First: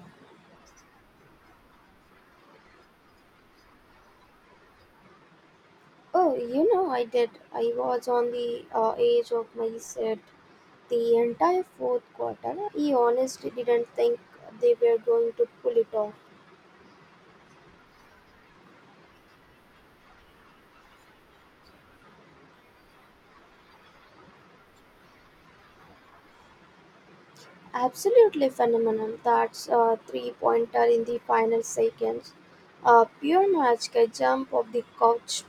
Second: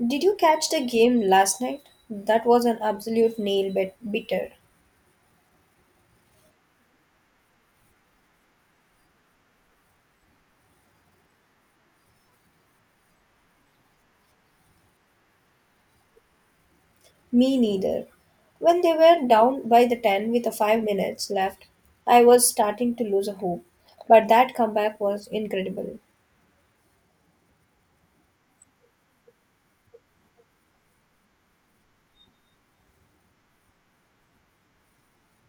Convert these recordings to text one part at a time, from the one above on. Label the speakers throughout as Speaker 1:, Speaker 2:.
Speaker 1: Did you catch the game last night? That was an absolute bitter.
Speaker 2: Oh, you know, I did. I was on the edge of my seat the entire fourth quarter. I honestly didn't think they were going to pull it off.
Speaker 1: Me neither. When they were down by the 10 with a 5 minutes left, I was starting to lose a hope. But that comeback was incredible.
Speaker 2: Absolutely phenomenal. That's a three pointer in the final seconds. A pure magical jump of the couch.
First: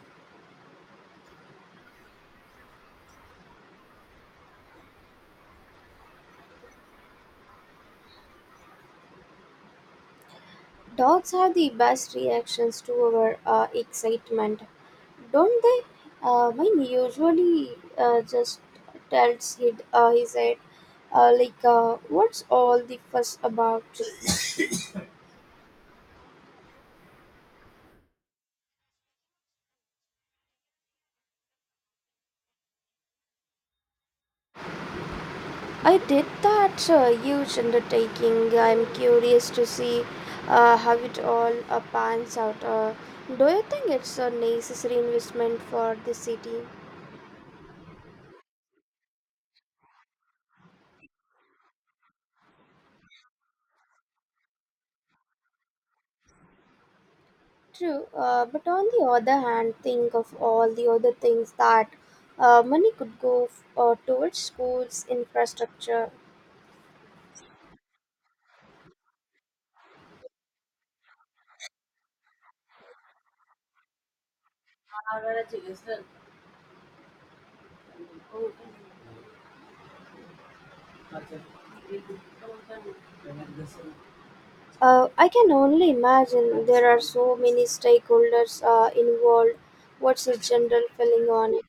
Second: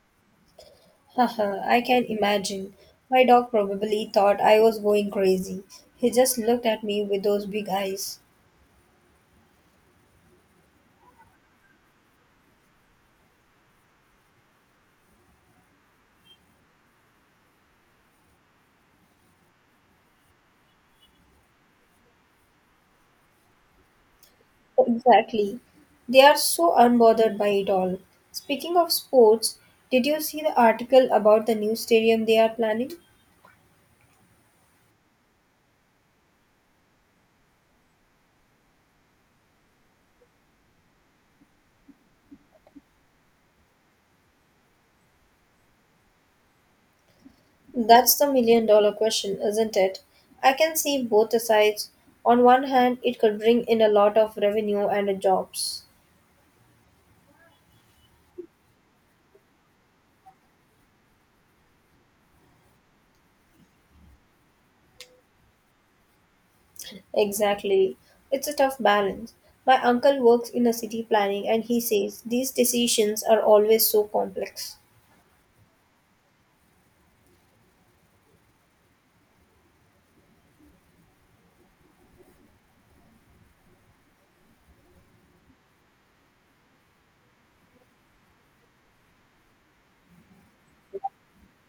Speaker 1: Haha, I can imagine. My dog probably thought I was going crazy. He just looked at me with those big eyes.
Speaker 2: Dogs have the best reactions to our excitement. Don't they? Mine usually just he said, what's all the fuss about?
Speaker 1: Exactly. They are so unbothered by it all. Speaking of sports, did you see the article about the new stadium they are planning?
Speaker 2: I did that huge undertaking. I'm curious to see how it all pans out. Do you think it's a necessary investment for the city?
Speaker 1: That's the million dollar question, isn't it? I can see both the sides. On one hand, it could bring in a lot of revenue and jobs.
Speaker 2: True, but on the other hand, think of all the other things that money could go towards schools, infrastructure.
Speaker 1: Exactly. It's a tough balance. My uncle works in a city planning and he says these decisions are always so complex.
Speaker 2: I can only imagine there are so many stakeholders involved. What's the general feeling on it?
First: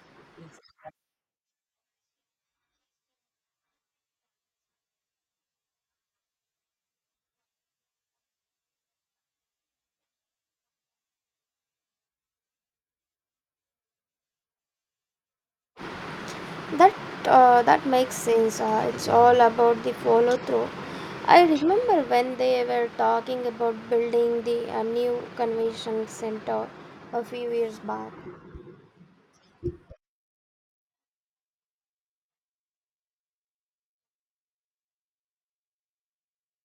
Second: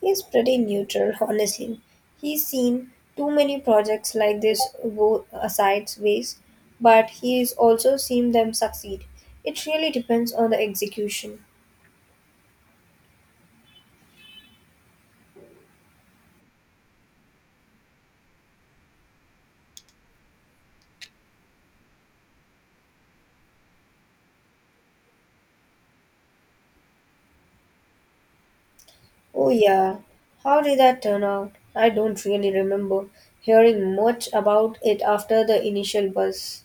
Speaker 1: He's pretty neutral, honestly. He's seen too many projects like this go sideways, but he's also seen them succeed. It really depends on the execution.
Speaker 2: That that makes sense. It's all about the follow through. I remember when they were talking about building the new convention center a few years back.
Speaker 1: Oh, yeah. How did that turn out? I don't really remember hearing much about it after the initial buzz.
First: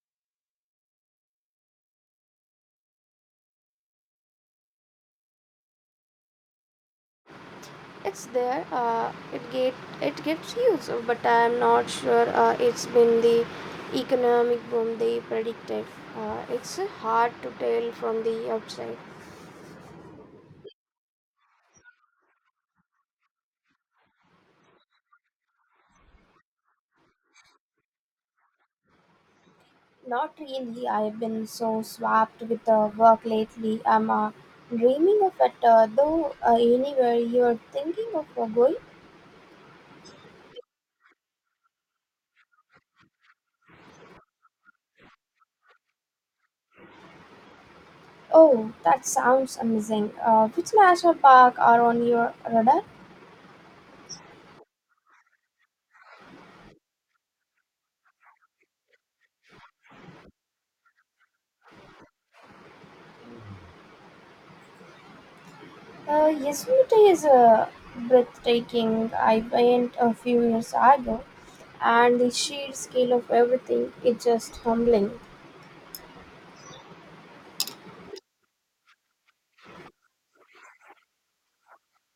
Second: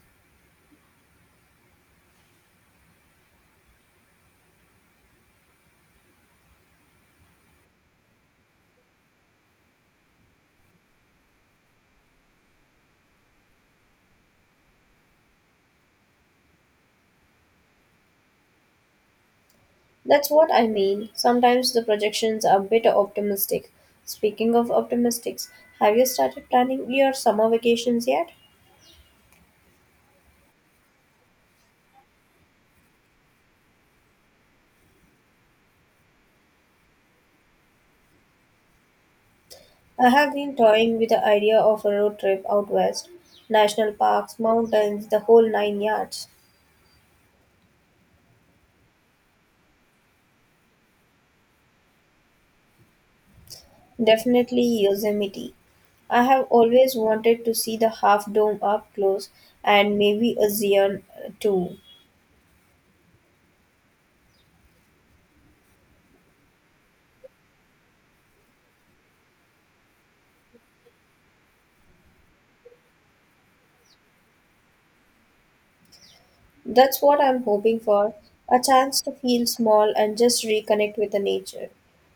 Speaker 2: It's there. It gets used, but I'm not sure it's been the economic boom they predicted. It's hard to tell from the outside.
Speaker 1: That's what I mean. Sometimes the projections are a bit optimistic. Speaking of optimistics, have you started planning your summer vacations yet?
Speaker 2: Not really. I've been so swamped with the work lately. I'm dreaming of it, though. Anywhere you're thinking of going?
Speaker 1: I have been toying with the idea of a road trip out west. National parks, mountains, the whole nine yards.
Speaker 2: Oh, that sounds amazing. Which national park are on your radar?
Speaker 1: Definitely Yosemite. I have always wanted to see the Half Dome up close and maybe a Zion too.
Speaker 2: Yosemite is a breathtaking. I went a few years ago, and the sheer scale of everything is just humbling.
Speaker 1: That's what I'm hoping for a chance to feel small and just reconnect with the nature.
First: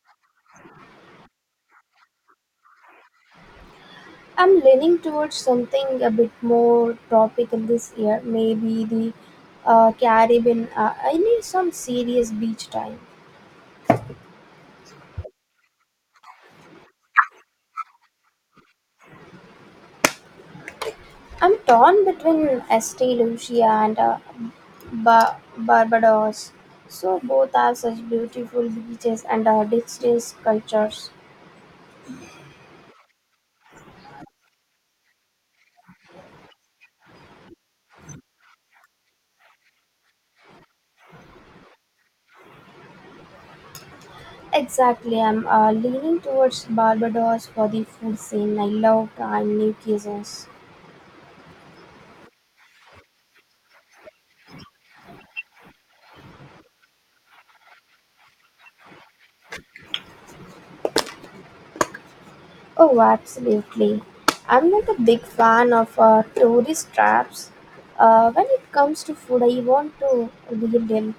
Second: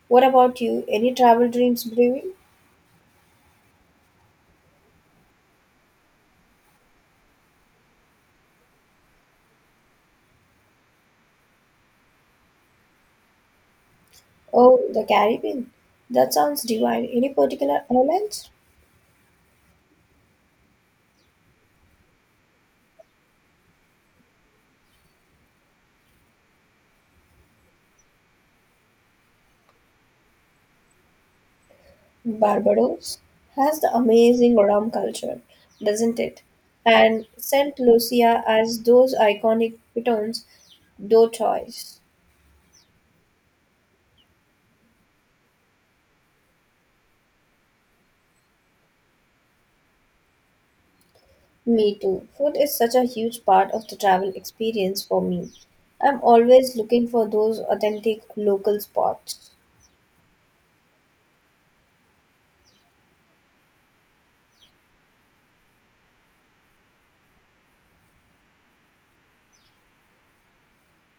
Speaker 1: What about you? Any travel dreams brewing?
Speaker 2: I'm leaning towards something a bit more tropical this year, maybe the Caribbean. I need some serious beach time.
Speaker 1: Oh, the Caribbean. That sounds divine. Any particular islands?
Speaker 2: I'm torn between Estee Lucia and Barbados. So both have such beautiful beaches and distinct cultures.
Speaker 1: Barbados has the amazing rum culture, doesn't it? And St. Lucia has those iconic pitons d'eau choice.
Speaker 2: Exactly, I'm leaning towards Barbados for the food scene. I love trying new cuisines.
Speaker 1: Me too. Food is such a huge part of the travel experience for me. I'm always looking for those authentic local spots.
Speaker 2: Oh, absolutely. I'm not a big fan of tourist traps. When it comes to food, I want to relive them.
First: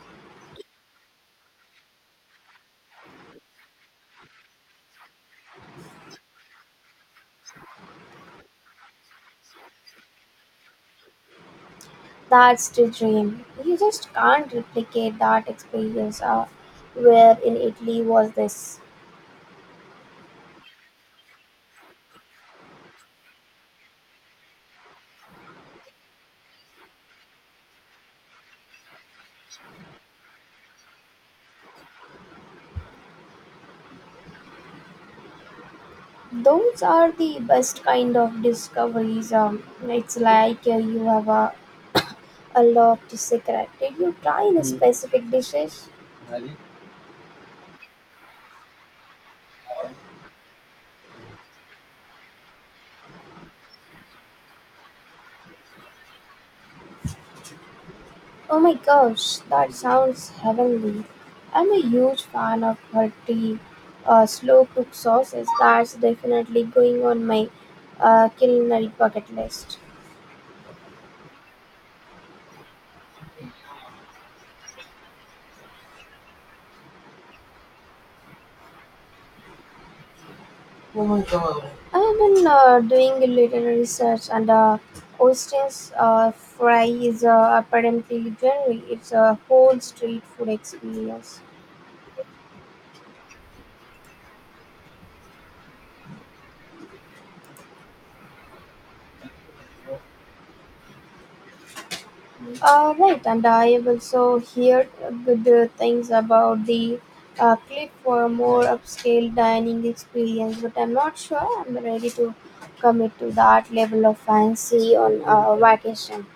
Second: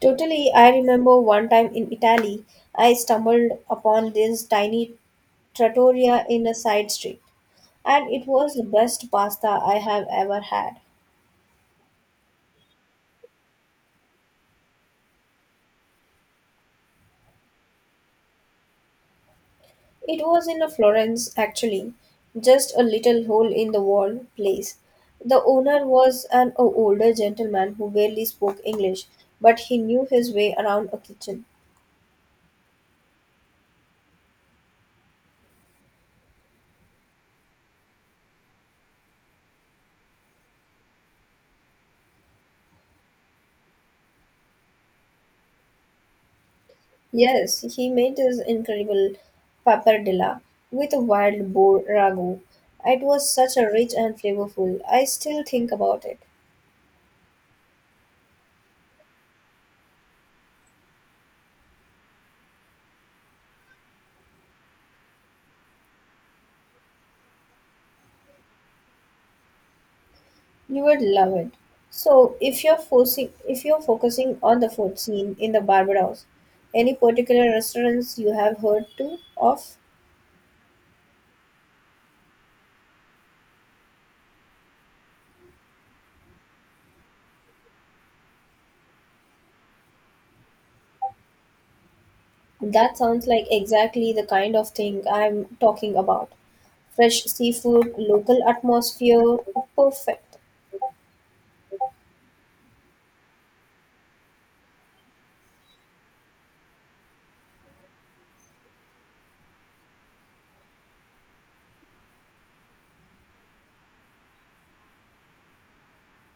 Speaker 1: Totally, I remember one time in Italy, I stumbled upon this tiny trattoria in a side street, and it was the best pasta I have ever had.
Speaker 2: That's the dream. You just can't replicate that experience. Where in Italy was this?
Speaker 1: It was in a Florence, actually, just a little hole in the wall place. The owner was an older gentleman who barely spoke English, but he knew his way around a kitchen.
Speaker 2: Those are the best kind of discoveries. It's like you have a lot to say correct. Did you try any specific dishes?
Speaker 1: Yes, he made his incredible pappardella with a wild boar ragu. It was such a rich and flavorful. I still think about it.
Speaker 2: Oh my gosh, that sounds heavenly. I'm a huge fan of hearty, slow cooked sauces. That's definitely going on my culinary bucket list.
Speaker 1: You would love it. So, if you're focusing on the food scene in the Barbados, any particular restaurants you have heard to of?
Speaker 2: I've been doing a little research, and oysters fry is apparently generally it's a whole street food experience.
Speaker 1: That sounds like exactly the kind of thing I'm talking about. Fresh seafood, local atmosphere, perfect.
Speaker 2: Right, and I have also heard good things about the clip for more upscale dining experience, but I'm not sure I'm ready to commit to that level of fancy on vacation.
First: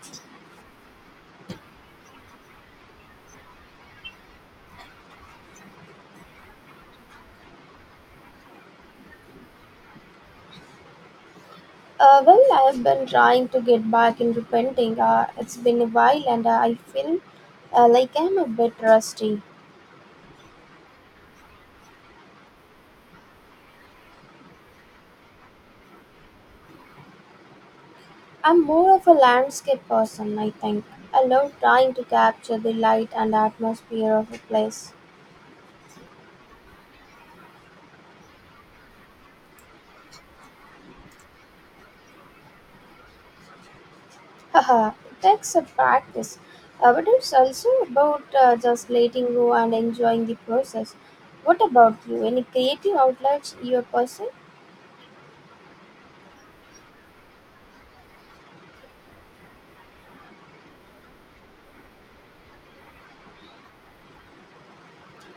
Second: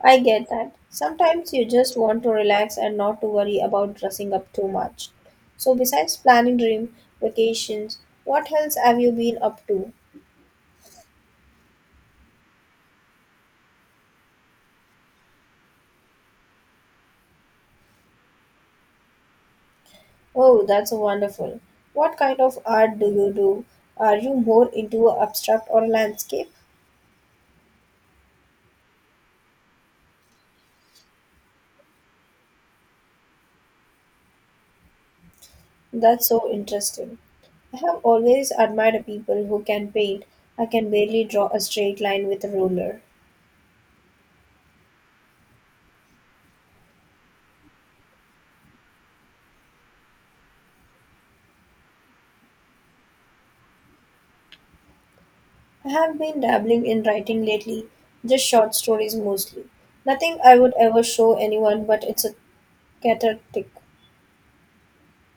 Speaker 1: I get that. Sometimes you just want to relax and not to worry about dressing up too much. So, besides planning dream vacations, what else have you been up to?
Speaker 2: Well, I have been trying to get back into painting. It's been a while, and I feel like I'm a bit rusty.
Speaker 1: Oh, that's wonderful. What kind of art do you do? Are you more into abstract or landscape?
Speaker 2: I'm more of a landscape person, I think. I love trying to capture the light and atmosphere of a place.
Speaker 1: That's so interesting. I have always admired people who can paint. I can barely draw a straight line with a ruler.
Speaker 2: Haha, it takes a practice, but it's also about just letting go and enjoying the process. What about you? Any creative outlets you're pursuing?
Speaker 1: I have been dabbling in writing lately, just short stories mostly. Nothing I would ever show anyone, but it's a cathartic,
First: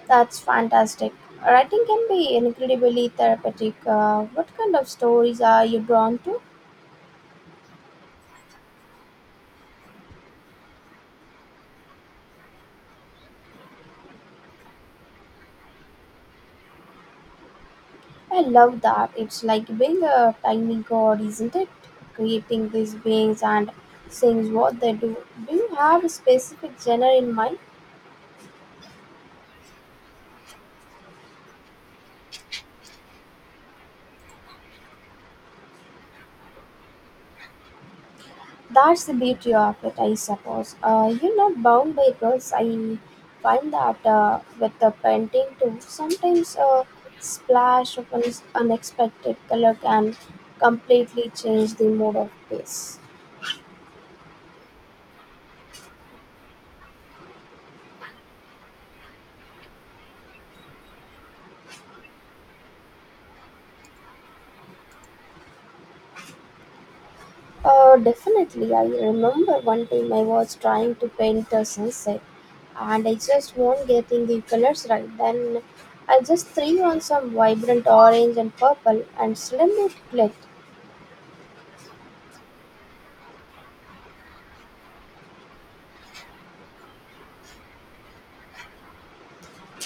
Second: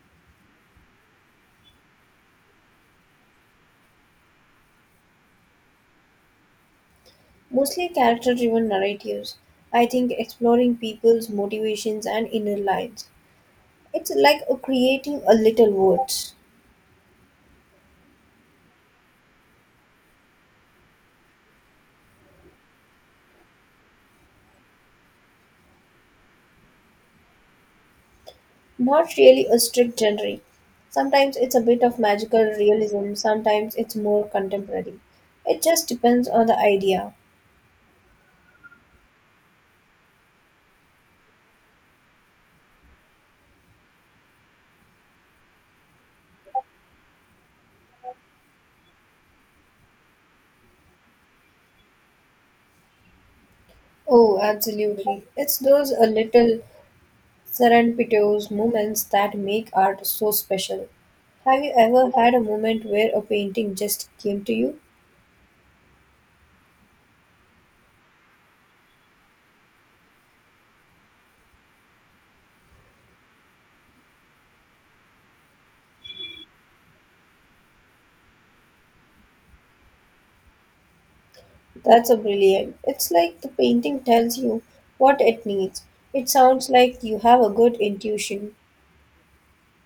Speaker 2: That's fantastic. Writing can be incredibly therapeutic. What kind of stories are you drawn to?
Speaker 1: mostly character driven narratives. I think exploring people's motivations and inner lives. It's like a creating a little world,
Speaker 2: I love that. It's like being a tiny god, isn't it? Creating these beings and seeing what they do. Do you have a specific genre in mind?
Speaker 1: not really a strict genre. Sometimes it's a bit of magical realism, sometimes it's more contemporary. It just depends on the idea.
Speaker 2: That's the beauty of it, I suppose. You're not bound by rules. I find that with the painting too, sometimes a splash of an unexpected color can completely change the mood of place.
Speaker 1: Oh, absolutely. It's those a little serendipitous moments that make art so special. Have you ever had a moment where a painting just came to you?
Speaker 2: Definitely, I remember one time I was trying to paint the sunset and I just won't getting the colors right. Then I just threw on some vibrant orange and purple and suddenly it clicked.
Speaker 1: That's a brilliant. It's like the painting tells you what it needs. It sounds like you have a good intuition.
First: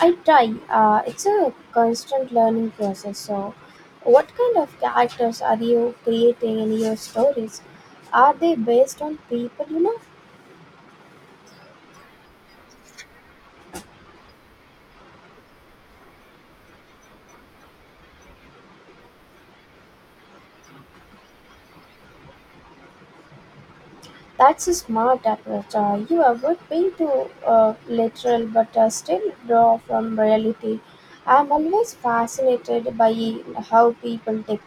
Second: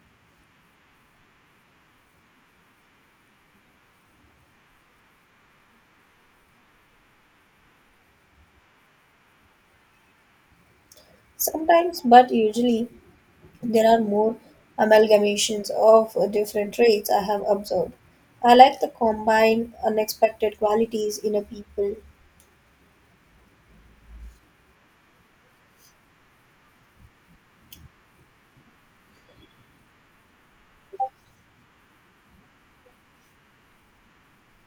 Speaker 2: I try. It's a constant learning process. So, what kind of characters are you creating in your stories? Are they based on people? You know,
Speaker 1: Sometimes, but usually there are more amalgamations of different traits I have observed. I like to combine unexpected qualities in a people.
Speaker 2: that's a smart approach. You avoid being too literal, but still draw from reality. I'm always fascinated by how people take.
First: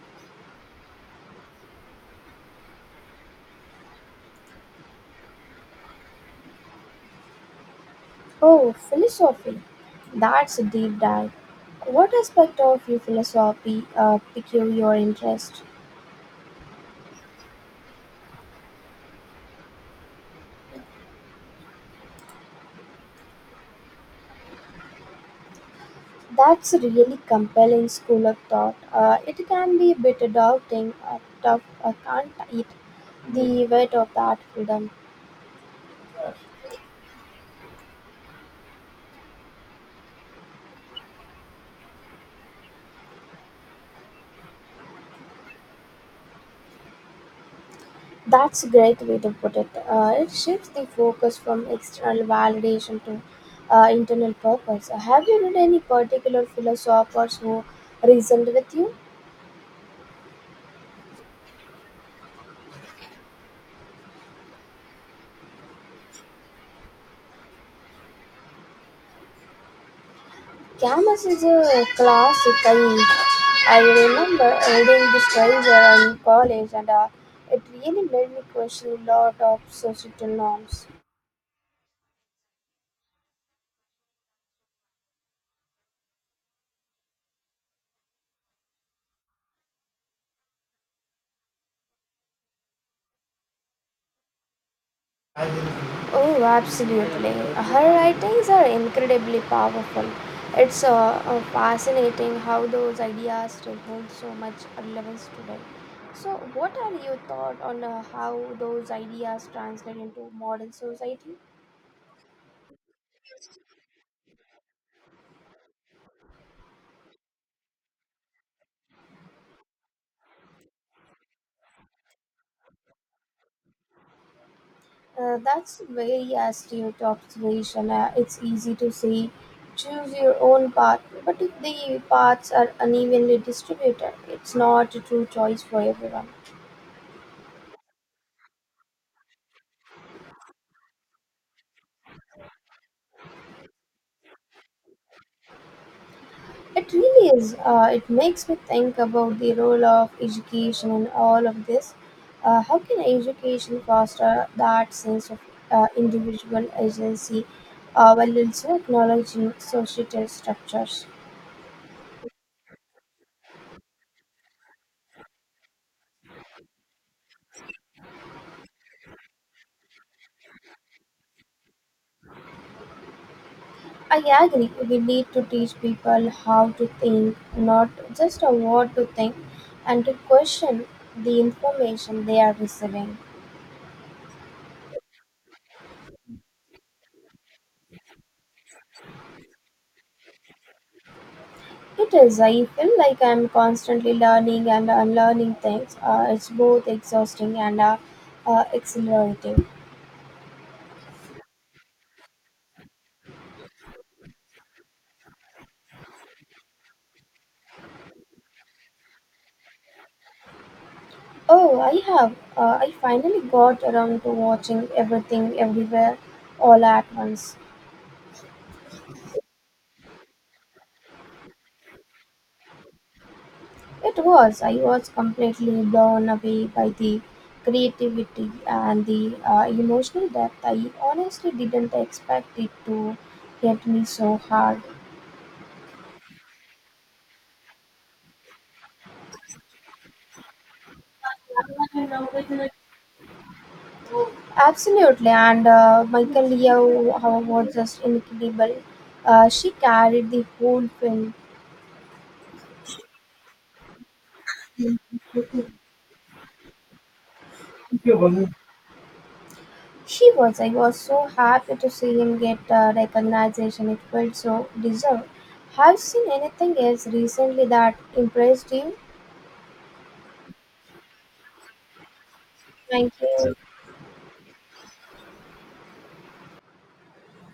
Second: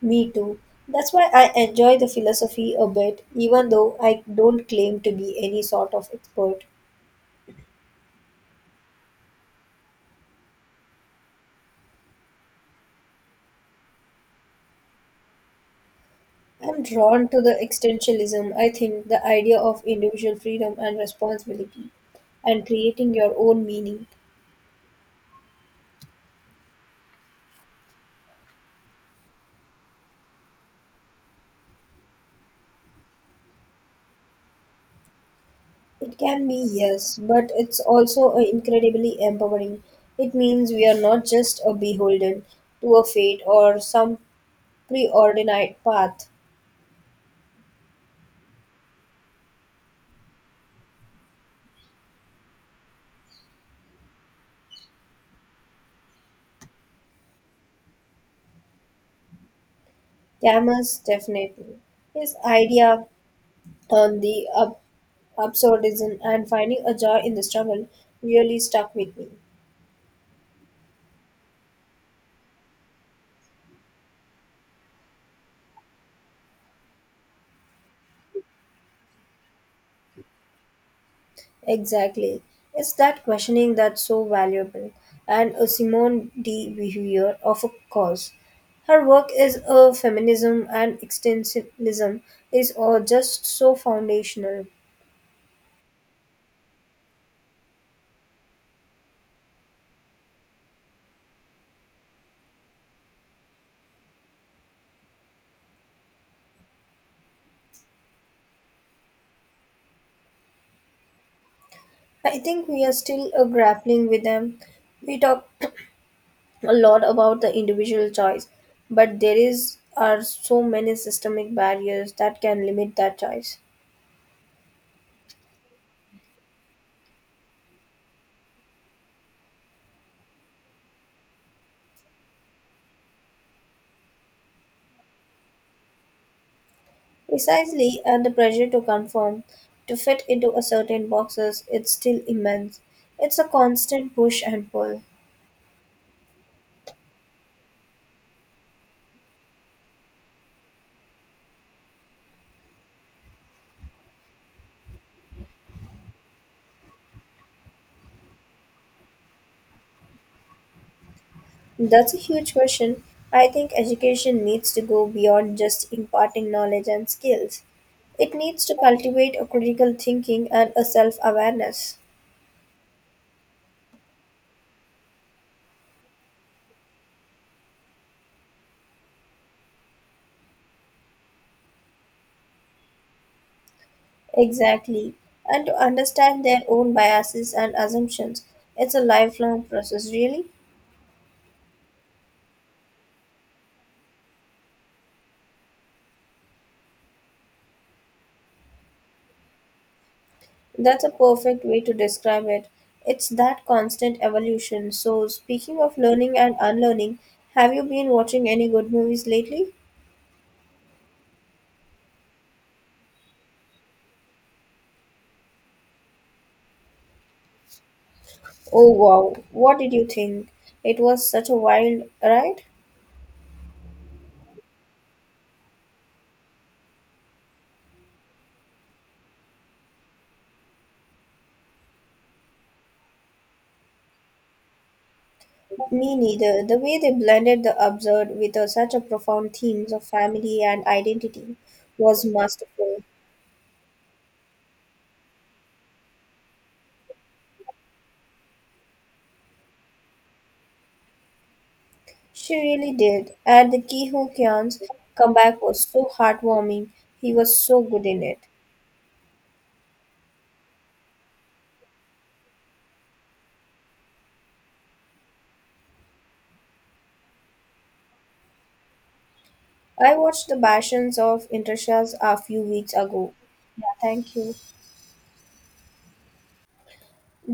Speaker 1: Me too. That's why I enjoy the philosophy a bit, even though I don't claim to be any sort of expert.
Speaker 2: Oh, philosophy. That's a deep dive. What aspect of your philosophy piqued your interest?
Speaker 1: I'm drawn to the existentialism, I think, the idea of individual freedom and responsibility, and creating your own meaning.
Speaker 2: That's a really compelling school of thought. It can be a bit daunting, tough, can't it? The weight of that freedom.
Speaker 1: It can be, yes, but it's also incredibly empowering. It means we are not just a beholden to a fate or some preordained path.
Speaker 2: That's a great way to put it. It shifts the focus from external validation to internal purpose. Have you read any particular philosophers who reasoned with you?
Speaker 1: Camus definitely. His idea on the absurdism and finding a joy in the struggle really stuck with me.
Speaker 2: Camus is a classic. Mean, I remember reading this writer in college, and it really made me question a lot of societal norms.
Speaker 1: Exactly. It's that questioning that's so valuable. And Simone de Beauvoir, of course. Her work is a feminism and extensivism is all just so foundational.
Speaker 2: Oh, absolutely. Her writings are incredibly powerful. It's fascinating how those ideas still hold so much relevance today. So, what are your thoughts on how those ideas translate into modern society?
Speaker 1: I think we are still grappling with them. We talk a lot about the individual choice, but there is are so many systemic barriers that can limit that choice.
Speaker 2: That's a very astute observation. It's easy to say, choose your own path, but if the paths are unevenly distributed, it's not a true choice for everyone.
Speaker 1: Precisely, and the pressure to conform, to fit into a certain boxes, it's still immense. It's a constant push and pull.
Speaker 2: It really is. It makes me think about the role of education in all of this. How can education foster that sense of individual agency while also acknowledging societal structures?
Speaker 1: That's a huge question. I think education needs to go beyond just imparting knowledge and skills. It needs to cultivate a critical thinking and a self awareness.
Speaker 2: I agree, we need to teach people how to think, not just a what to think, and to question the information they are receiving.
Speaker 1: Exactly. And to understand their own biases and assumptions. It's a lifelong process, really.
Speaker 2: It is, I feel like I'm constantly learning and unlearning things. It's both exhausting and exhilarating.
Speaker 1: That's a perfect way to describe it. It's that constant evolution. So, speaking of learning and unlearning, have you been watching any good movies lately?
Speaker 2: Oh, I have. I finally got around to watching everything everywhere all at once.
Speaker 1: Oh, wow. What did you think? It was such a wild ride?
Speaker 2: It was. I was completely blown away by the creativity and the emotional depth. I honestly didn't expect it to hit me so hard.
Speaker 1: Me neither. The way they blended the absurd with a, such a profound themes of family and identity was masterful.
Speaker 2: Absolutely, and Michael Leo how, was just incredible. She carried the whole film.
Speaker 1: She really did. And the Ki Ho Kyan's comeback was so heartwarming. He was so good in it.
Speaker 2: She was. I was so happy to see him get recognition. It felt so deserved. Have you seen anything else recently that impressed you?
Speaker 1: I watched the Bastions of Intershas a few weeks
Speaker 2: Thank
Speaker 1: ago.
Speaker 2: you.
Speaker 1: Yeah, thank you.